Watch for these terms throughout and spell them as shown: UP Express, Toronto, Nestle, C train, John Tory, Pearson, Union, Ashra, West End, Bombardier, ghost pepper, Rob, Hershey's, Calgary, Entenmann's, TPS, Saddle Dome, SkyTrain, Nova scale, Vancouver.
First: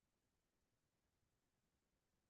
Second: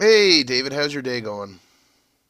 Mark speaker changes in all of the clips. Speaker 1: Hey, David, how's your day going?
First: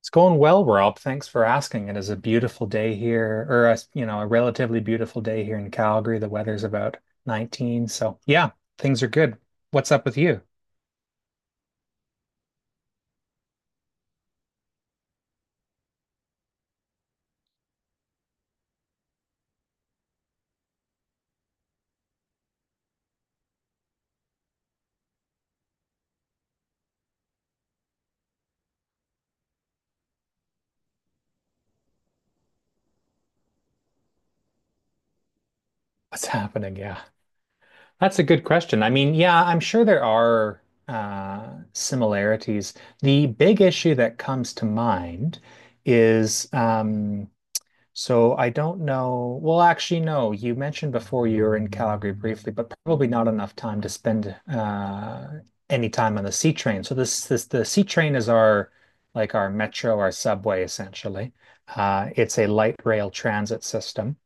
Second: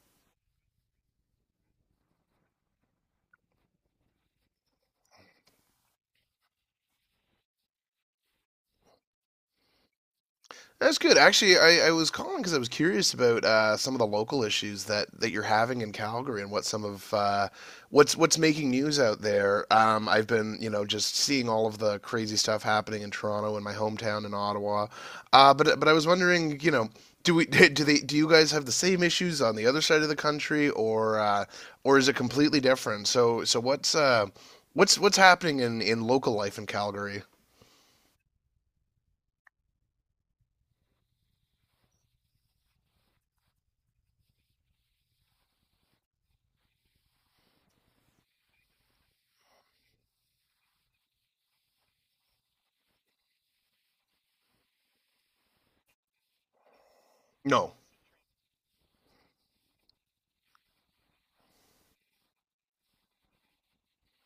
Speaker 2: It's going well, Rob. Thanks for asking. It is a beautiful day here, or a relatively beautiful day here in Calgary. The weather's about 19, so yeah, things are good. What's up with you?
Speaker 1: That's good. Actually, I was calling because I was curious about some of the local issues that you're having in Calgary and what some of what's making news out there. I've been, you know, just seeing all of the crazy stuff happening in Toronto and my hometown in Ottawa. But I was wondering, you know, do we do you guys have the same issues on the other side of the country, or is it completely different? So what's what's happening in
Speaker 2: What's
Speaker 1: local life in
Speaker 2: happening? Yeah,
Speaker 1: Calgary?
Speaker 2: that's a good question. I mean, yeah, I'm sure there are similarities. The big issue that comes to mind is, so I don't know. Well, actually, no. You mentioned before you were in Calgary briefly, but probably not enough time to spend any time on the C train. So this the
Speaker 1: No.
Speaker 2: C train is our, like, our metro, our subway, essentially. It's a light rail transit system,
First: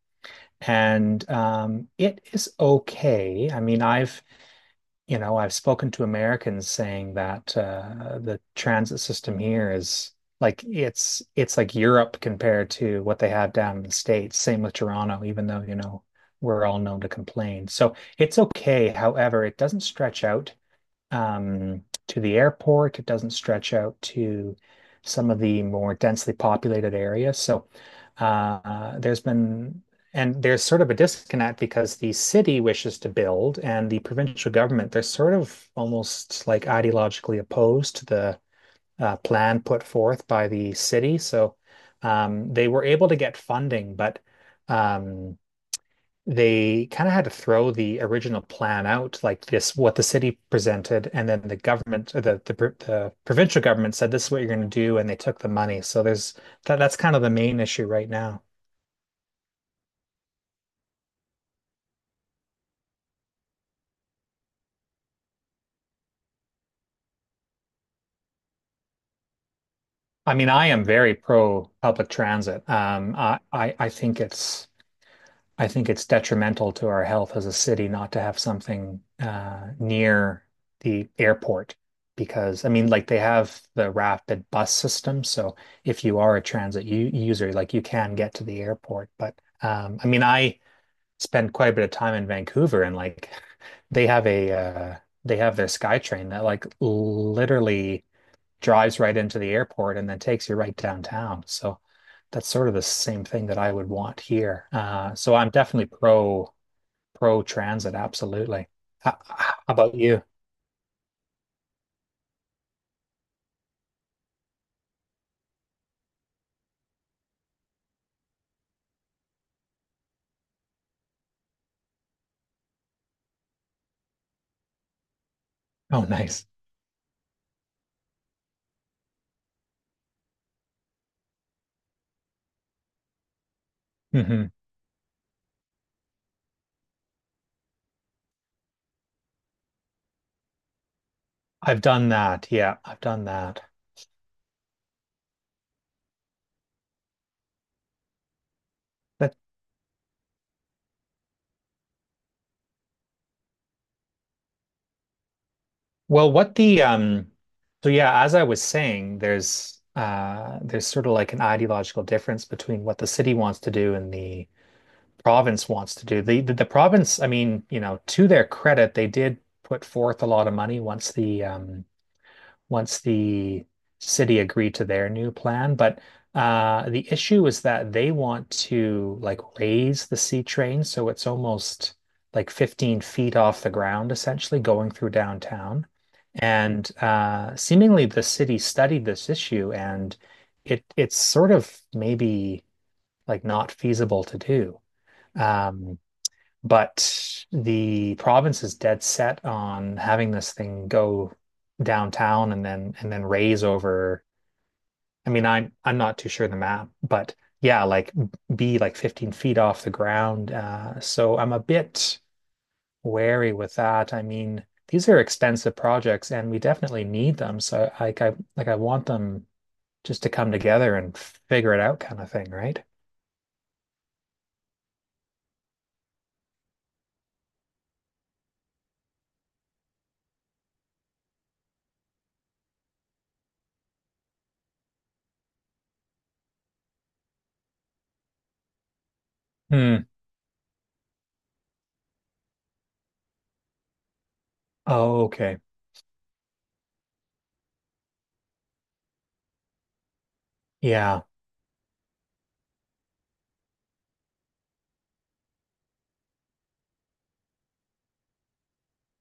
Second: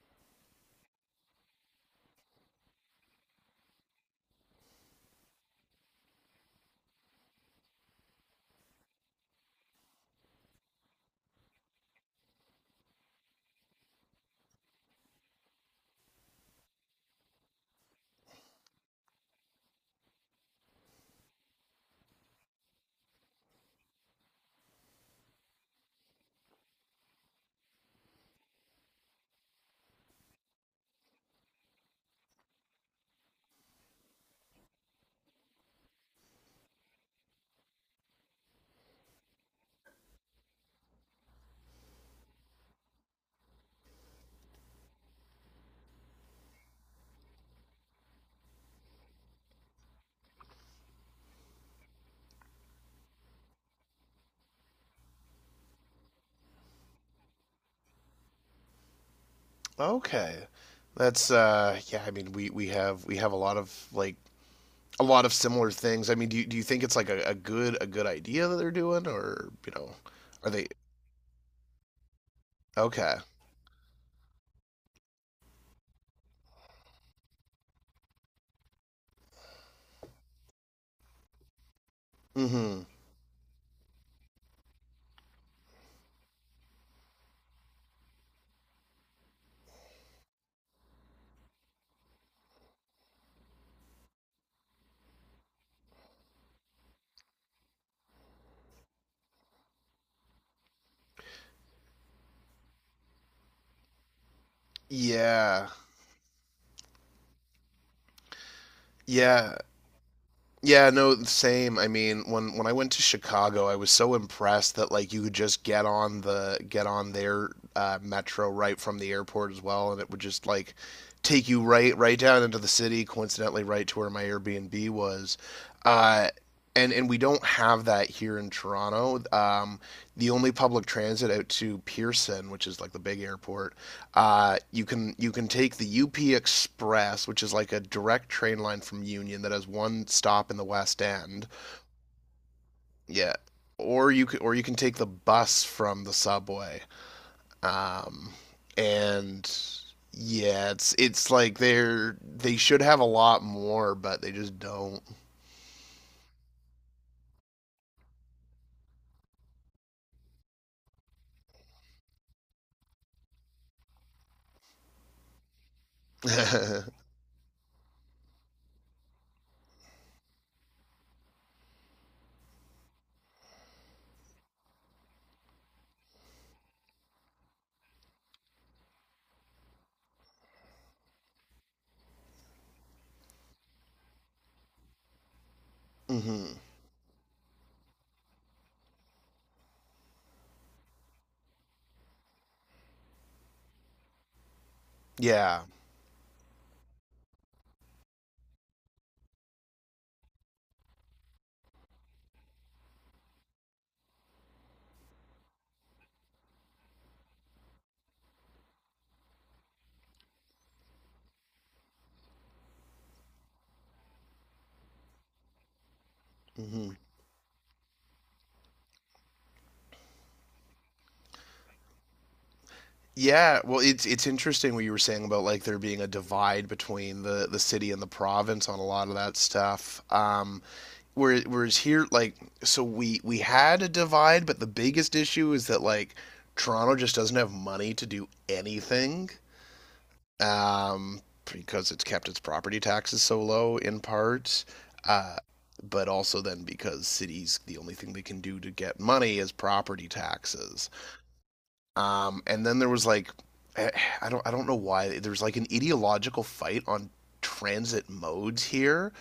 Speaker 2: and it is okay. I mean, I've spoken to Americans saying that the transit system here is like it's like Europe compared to what they have down in the States. Same with Toronto, even though, you know, we're all known to complain. So it's okay. However, it doesn't stretch out to the airport. It doesn't stretch out to some of the more densely populated areas. So there's been, and there's sort of a disconnect because the city wishes to build and the provincial government, they're sort of almost like ideologically opposed to the plan put forth by the city. So they were able to get funding, but um, they kind of had to throw the original plan out, like this, what the city presented, and then the government, or the provincial government said this is what you're going to do, and they took the money. So there's that, that's kind of the main issue right now.
Speaker 1: Okay. That's uh, yeah, I mean we have we have a lot of like a lot of similar things. I mean, do you think it's like a, a good idea that they're doing, or, you know,
Speaker 2: I mean,
Speaker 1: are
Speaker 2: I
Speaker 1: they
Speaker 2: am very pro public transit.
Speaker 1: okay.
Speaker 2: I think it's detrimental to our health as a city not to have something near the airport, because I
Speaker 1: Mhm.
Speaker 2: mean, like they have the rapid bus system, so if you are a transit u user, like you can get to the airport. But I mean, I spend quite a bit of time in Vancouver, and like they have a uh, they have their SkyTrain that like literally drives right into the airport and then takes you right downtown. So that's sort of the same thing that I would want here. So I'm
Speaker 1: Yeah.
Speaker 2: definitely pro transit, absolutely. How
Speaker 1: Yeah.
Speaker 2: about you?
Speaker 1: Yeah, no, same. I mean, when I went to Chicago, I was so impressed that like you could just get on their metro right from the airport as well, and it would just like take you right down into the city, coincidentally right to where my Airbnb was.
Speaker 2: Oh,
Speaker 1: Uh,
Speaker 2: nice.
Speaker 1: and we don't have that here in Toronto. The only public transit out to Pearson, which is like the big airport,
Speaker 2: Hmm.
Speaker 1: you can take the UP Express, which is like a direct train line from Union that has one stop in the West End.
Speaker 2: I've done that. Yeah, I've done
Speaker 1: Yeah,
Speaker 2: that.
Speaker 1: or you can take the bus from the subway. Um,
Speaker 2: But,
Speaker 1: and yeah, it's like they should have a lot more, but they just don't.
Speaker 2: well, what the so yeah, as I was saying, there's sort of like an ideological difference between what the city wants to do and the province wants to do. The province, I mean, you know, to their credit, they did put forth a lot of money once the city agreed to their new plan. But the issue is that they want to like raise the C train so it's almost like 15 feet off the ground, essentially going through downtown.
Speaker 1: Hmm.
Speaker 2: And seemingly the city studied this issue and it's sort of maybe like not feasible to do.
Speaker 1: Yeah.
Speaker 2: Um, but the province is dead set on having this thing go downtown and then raise over. I mean, I'm not too sure the map, but yeah, like be like 15 feet off the ground. So I'm a bit wary with that. I mean, these are expensive projects and we
Speaker 1: Hmm.
Speaker 2: definitely need them. So, like, I want them just to come together and figure it out kind of thing, right?
Speaker 1: Yeah, well, it's interesting what you were saying about like there being a divide between the city and the province on a lot of that stuff. Whereas here, like, so we had a divide, but the biggest issue is that like Toronto just doesn't have money to do anything,
Speaker 2: Hmm.
Speaker 1: um, because it's kept its property taxes so low in part,
Speaker 2: Oh,
Speaker 1: uh,
Speaker 2: okay.
Speaker 1: but also then because cities, the only thing they can do to get money is property taxes.
Speaker 2: Yeah.
Speaker 1: And then there was like eh, I don't know why there was like an ideological fight on transit modes here,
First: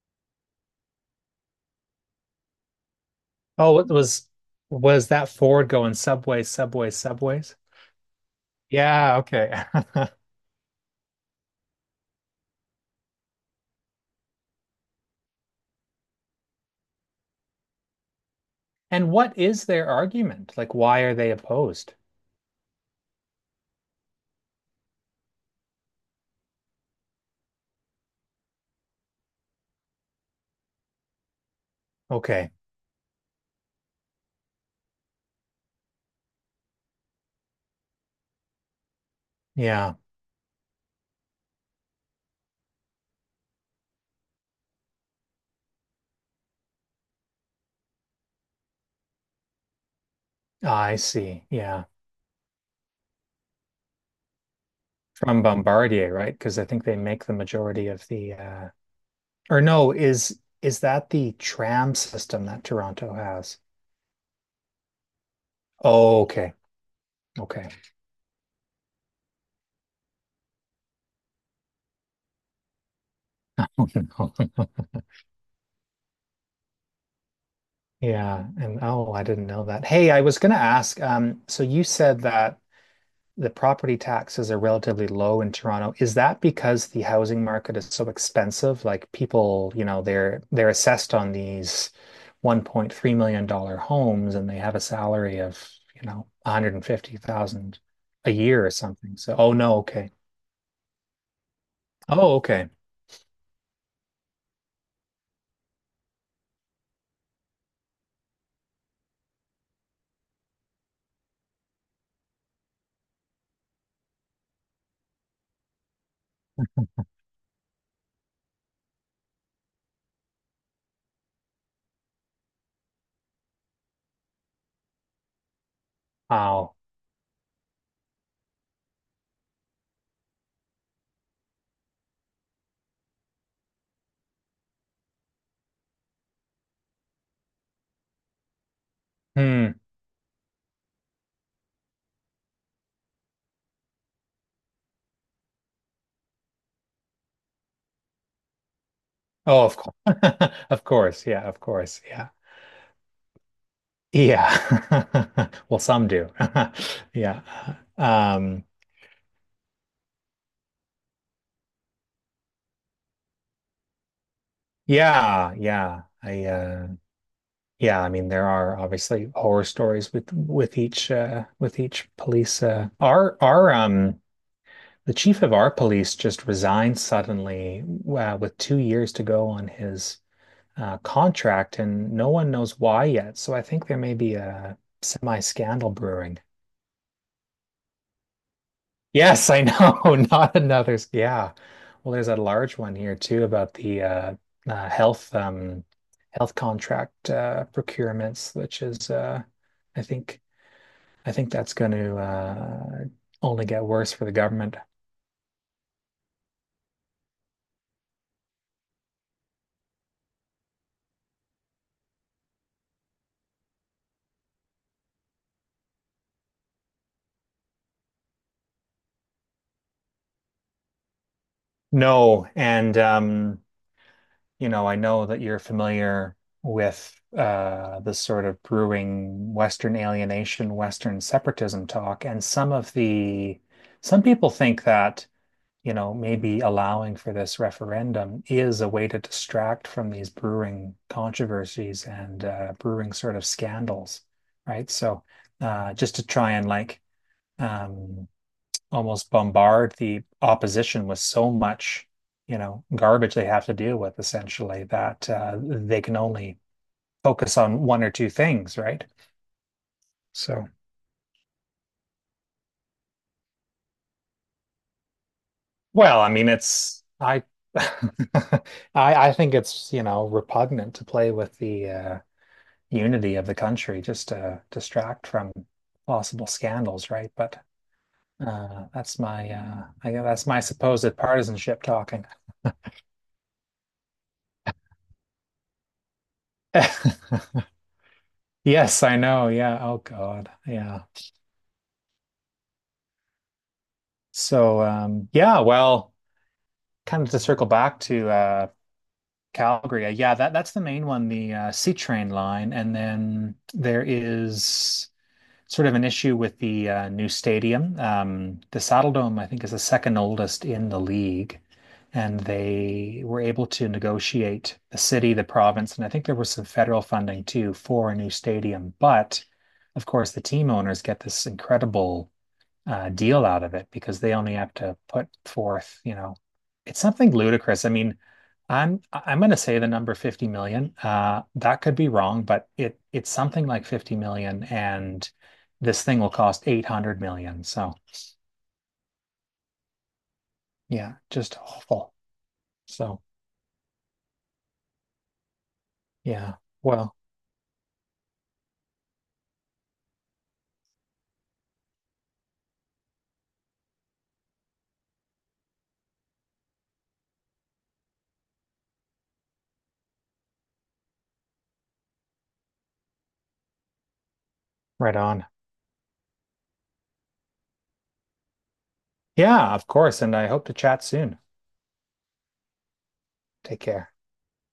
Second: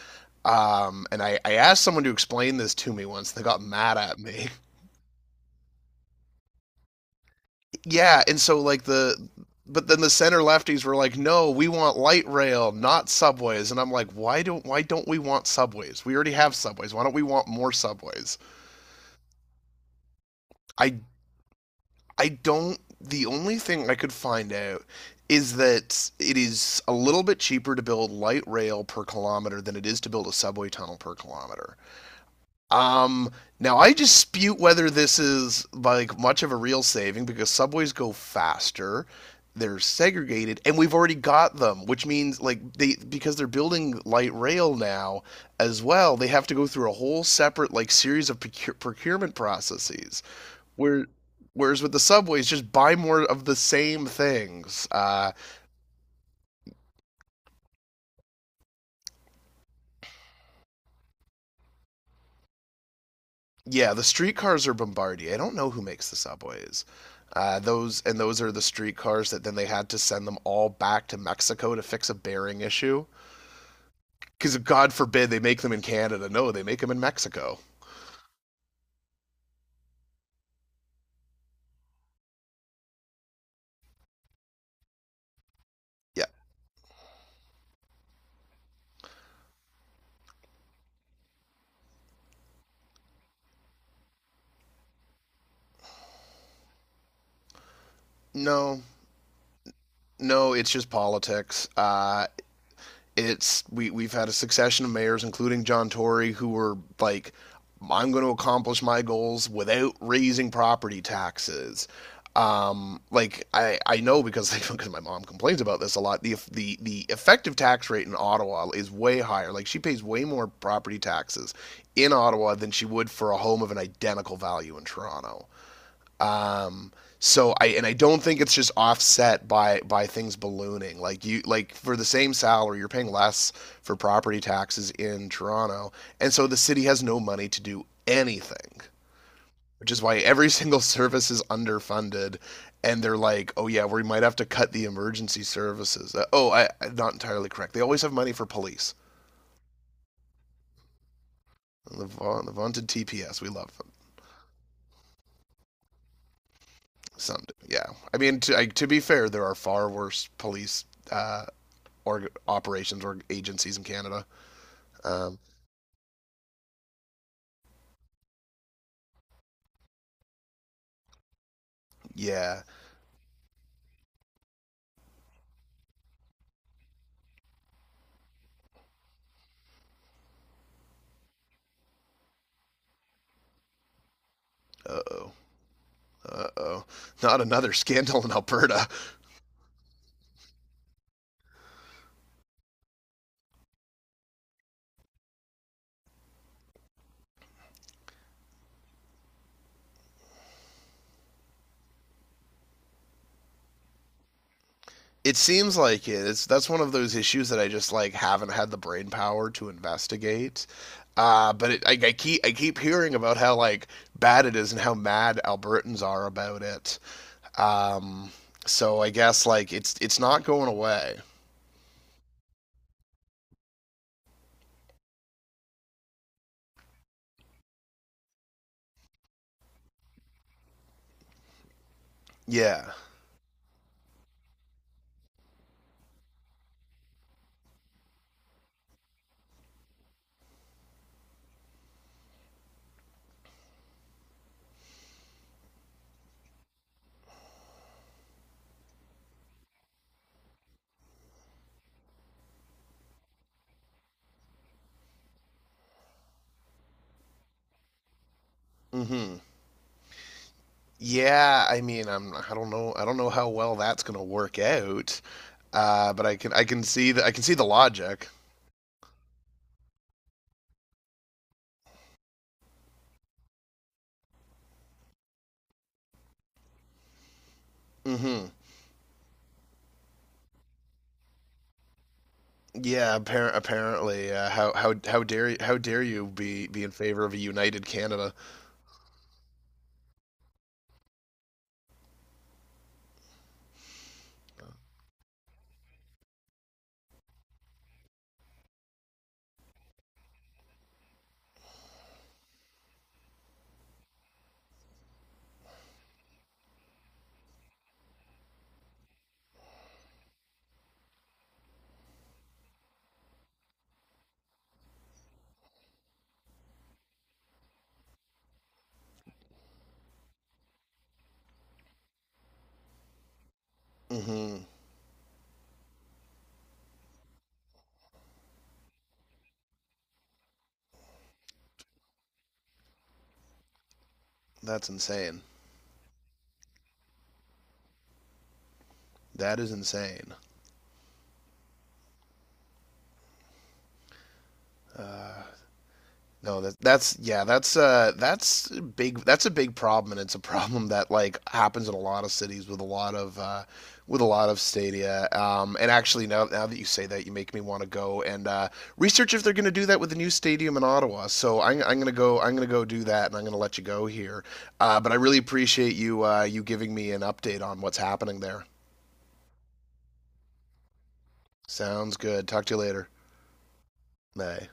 Speaker 1: and I asked someone to explain this to me once, they got
Speaker 2: Oh, it
Speaker 1: mad at
Speaker 2: was
Speaker 1: me.
Speaker 2: was that Ford going subways, subways, subways?
Speaker 1: Yeah, and so like
Speaker 2: Yeah, okay.
Speaker 1: then the center lefties were like, no, we want light rail, not subways, and I'm like, why don't we want subways, we already have subways, why don't we want more subways?
Speaker 2: And what is their argument? Like,
Speaker 1: i
Speaker 2: why are they opposed?
Speaker 1: i don't, the only thing I could find out is that it is a little bit cheaper to build light rail per kilometer than it is to build a subway tunnel per kilometer.
Speaker 2: Okay.
Speaker 1: Um, now I dispute whether this is like much of a real saving, because subways go faster, they're
Speaker 2: Yeah,
Speaker 1: segregated, and we've already got them, which means like they because they're building light rail now as well, they have to go through a whole separate like series of procurement processes
Speaker 2: I
Speaker 1: where.
Speaker 2: see.
Speaker 1: Whereas
Speaker 2: Yeah.
Speaker 1: with the subways, just buy more of the same things.
Speaker 2: From Bombardier, right? Because I think they make the majority of the or no, is that the tram system that Toronto has?
Speaker 1: Yeah, the streetcars are Bombardier. I don't know who makes the
Speaker 2: Oh, okay.
Speaker 1: subways.
Speaker 2: Okay.
Speaker 1: Those are the streetcars that then they had to send them all back to Mexico to fix a bearing issue.
Speaker 2: Oh, no.
Speaker 1: Because God forbid they make them in Canada. No, they make them in Mexico.
Speaker 2: Yeah, and oh, I didn't know that. Hey, I was gonna ask, so you said that the property taxes are relatively low in Toronto. Is
Speaker 1: Yeah.
Speaker 2: that because the housing market is so expensive? Like people, you know, they're assessed on these $1.3 million dollar homes and they have a salary of, you know, 150,000 a year or
Speaker 1: No,
Speaker 2: something. So, oh no, okay.
Speaker 1: no, it's just politics.
Speaker 2: Oh, okay.
Speaker 1: It's we've had a succession of mayors, including John Tory, who were like, "I'm going to accomplish my goals without raising property taxes." Like I know because like, because my mom complains about this a lot. The effective tax rate in Ottawa is way higher. Like she pays way more property taxes in Ottawa than she would for a home of an identical value in Toronto.
Speaker 2: Wow.
Speaker 1: So I don't think it's just offset by things ballooning. Like for the same salary, you're paying less for property taxes in Toronto, and so the city has no money to do anything,
Speaker 2: Hmm.
Speaker 1: which is why every single service is underfunded. And they're like, oh yeah, we might have to cut the emergency services. I'm not entirely correct. They always have money for police.
Speaker 2: Oh, of course. Of course. Yeah, of course.
Speaker 1: The,
Speaker 2: Yeah.
Speaker 1: va- the vaunted TPS, we love them.
Speaker 2: Yeah. Well, some do. Yeah.
Speaker 1: Some do. Yeah, I mean,
Speaker 2: Um,
Speaker 1: to be fair, there are far worse police uh, or operations or agencies in Canada. Um,
Speaker 2: yeah, yeah. I Yeah, I mean there are obviously horror stories with each
Speaker 1: yeah.
Speaker 2: police, our the chief of our police just resigned suddenly, with 2 years to go on his contract and no one knows why yet. So I think there may be a
Speaker 1: Uh oh.
Speaker 2: semi-scandal brewing.
Speaker 1: Uh oh. Not another scandal in Alberta.
Speaker 2: Yes, I know, not another. Yeah. Well, there's a large one here too about the uh health um health contract procurements, which is I think I think that's going to only get worse for the government.
Speaker 1: It seems like It's that's one of those issues that I just like haven't had the brain power to investigate. But I keep hearing about how like bad it is and how mad Albertans are about it. Um, so I guess like it's not going away.
Speaker 2: No, and I know that you're familiar with the sort of brewing Western alienation, Western separatism talk, and some
Speaker 1: Yeah.
Speaker 2: of the some people think that maybe allowing for this referendum is a way to distract from these brewing controversies and brewing sort of scandals, right? So just to try and like um, almost bombard the opposition with so much, garbage they have to deal with essentially that they can only focus on one or two things, right?
Speaker 1: Mm-hmm.
Speaker 2: So,
Speaker 1: Yeah, I mean, I'm, I don't know how well that's going to work out.
Speaker 2: well,
Speaker 1: But
Speaker 2: I
Speaker 1: I
Speaker 2: mean,
Speaker 1: can I can
Speaker 2: it's
Speaker 1: see the
Speaker 2: I
Speaker 1: logic.
Speaker 2: I I think it's, repugnant to play with the unity of the country just to distract from possible scandals, right? But,
Speaker 1: Hmm.
Speaker 2: that's my I guess that's my supposed partisanship talking.
Speaker 1: Yeah, apparently. How dare you be in favor of a united Canada?
Speaker 2: Yes, I know. Yeah. Oh God. Yeah. So, yeah, well, kind of to circle back to Calgary, yeah, that's the main one, the C train line, and then there is sort of an issue with the new stadium. The Saddle Dome, I think, is the second oldest in the league, and they were able to negotiate the city, the province, and I think there was some federal funding too for a new stadium. But of course, the team owners get this incredible deal out of it because they only
Speaker 1: Hmm.
Speaker 2: have to put forth, you know, it's something ludicrous. I mean, I'm going to say the number 50 million. That could be wrong, but it's something like 50 million,
Speaker 1: That's
Speaker 2: and
Speaker 1: insane.
Speaker 2: this thing will cost 800 million. So
Speaker 1: That is insane.
Speaker 2: yeah, just awful. So
Speaker 1: Uh,
Speaker 2: yeah,
Speaker 1: No, that
Speaker 2: well,
Speaker 1: that's yeah, that's uh, that's a big, that's a big problem, and it's a problem that like happens in a lot of cities with a lot of with a lot of stadia. Um, and actually, now that you say that, you make me want to go and uh, research if they're going to do that with the new stadium in Ottawa. So I'm going to go do that, and I'm going to let you go here. Uh, but I
Speaker 2: right
Speaker 1: really
Speaker 2: on.
Speaker 1: appreciate you uh, you giving me an update on what's happening there.
Speaker 2: Yeah, of course, and I hope to chat soon.
Speaker 1: Sounds good. Talk to you later.
Speaker 2: Take care.
Speaker 1: Bye.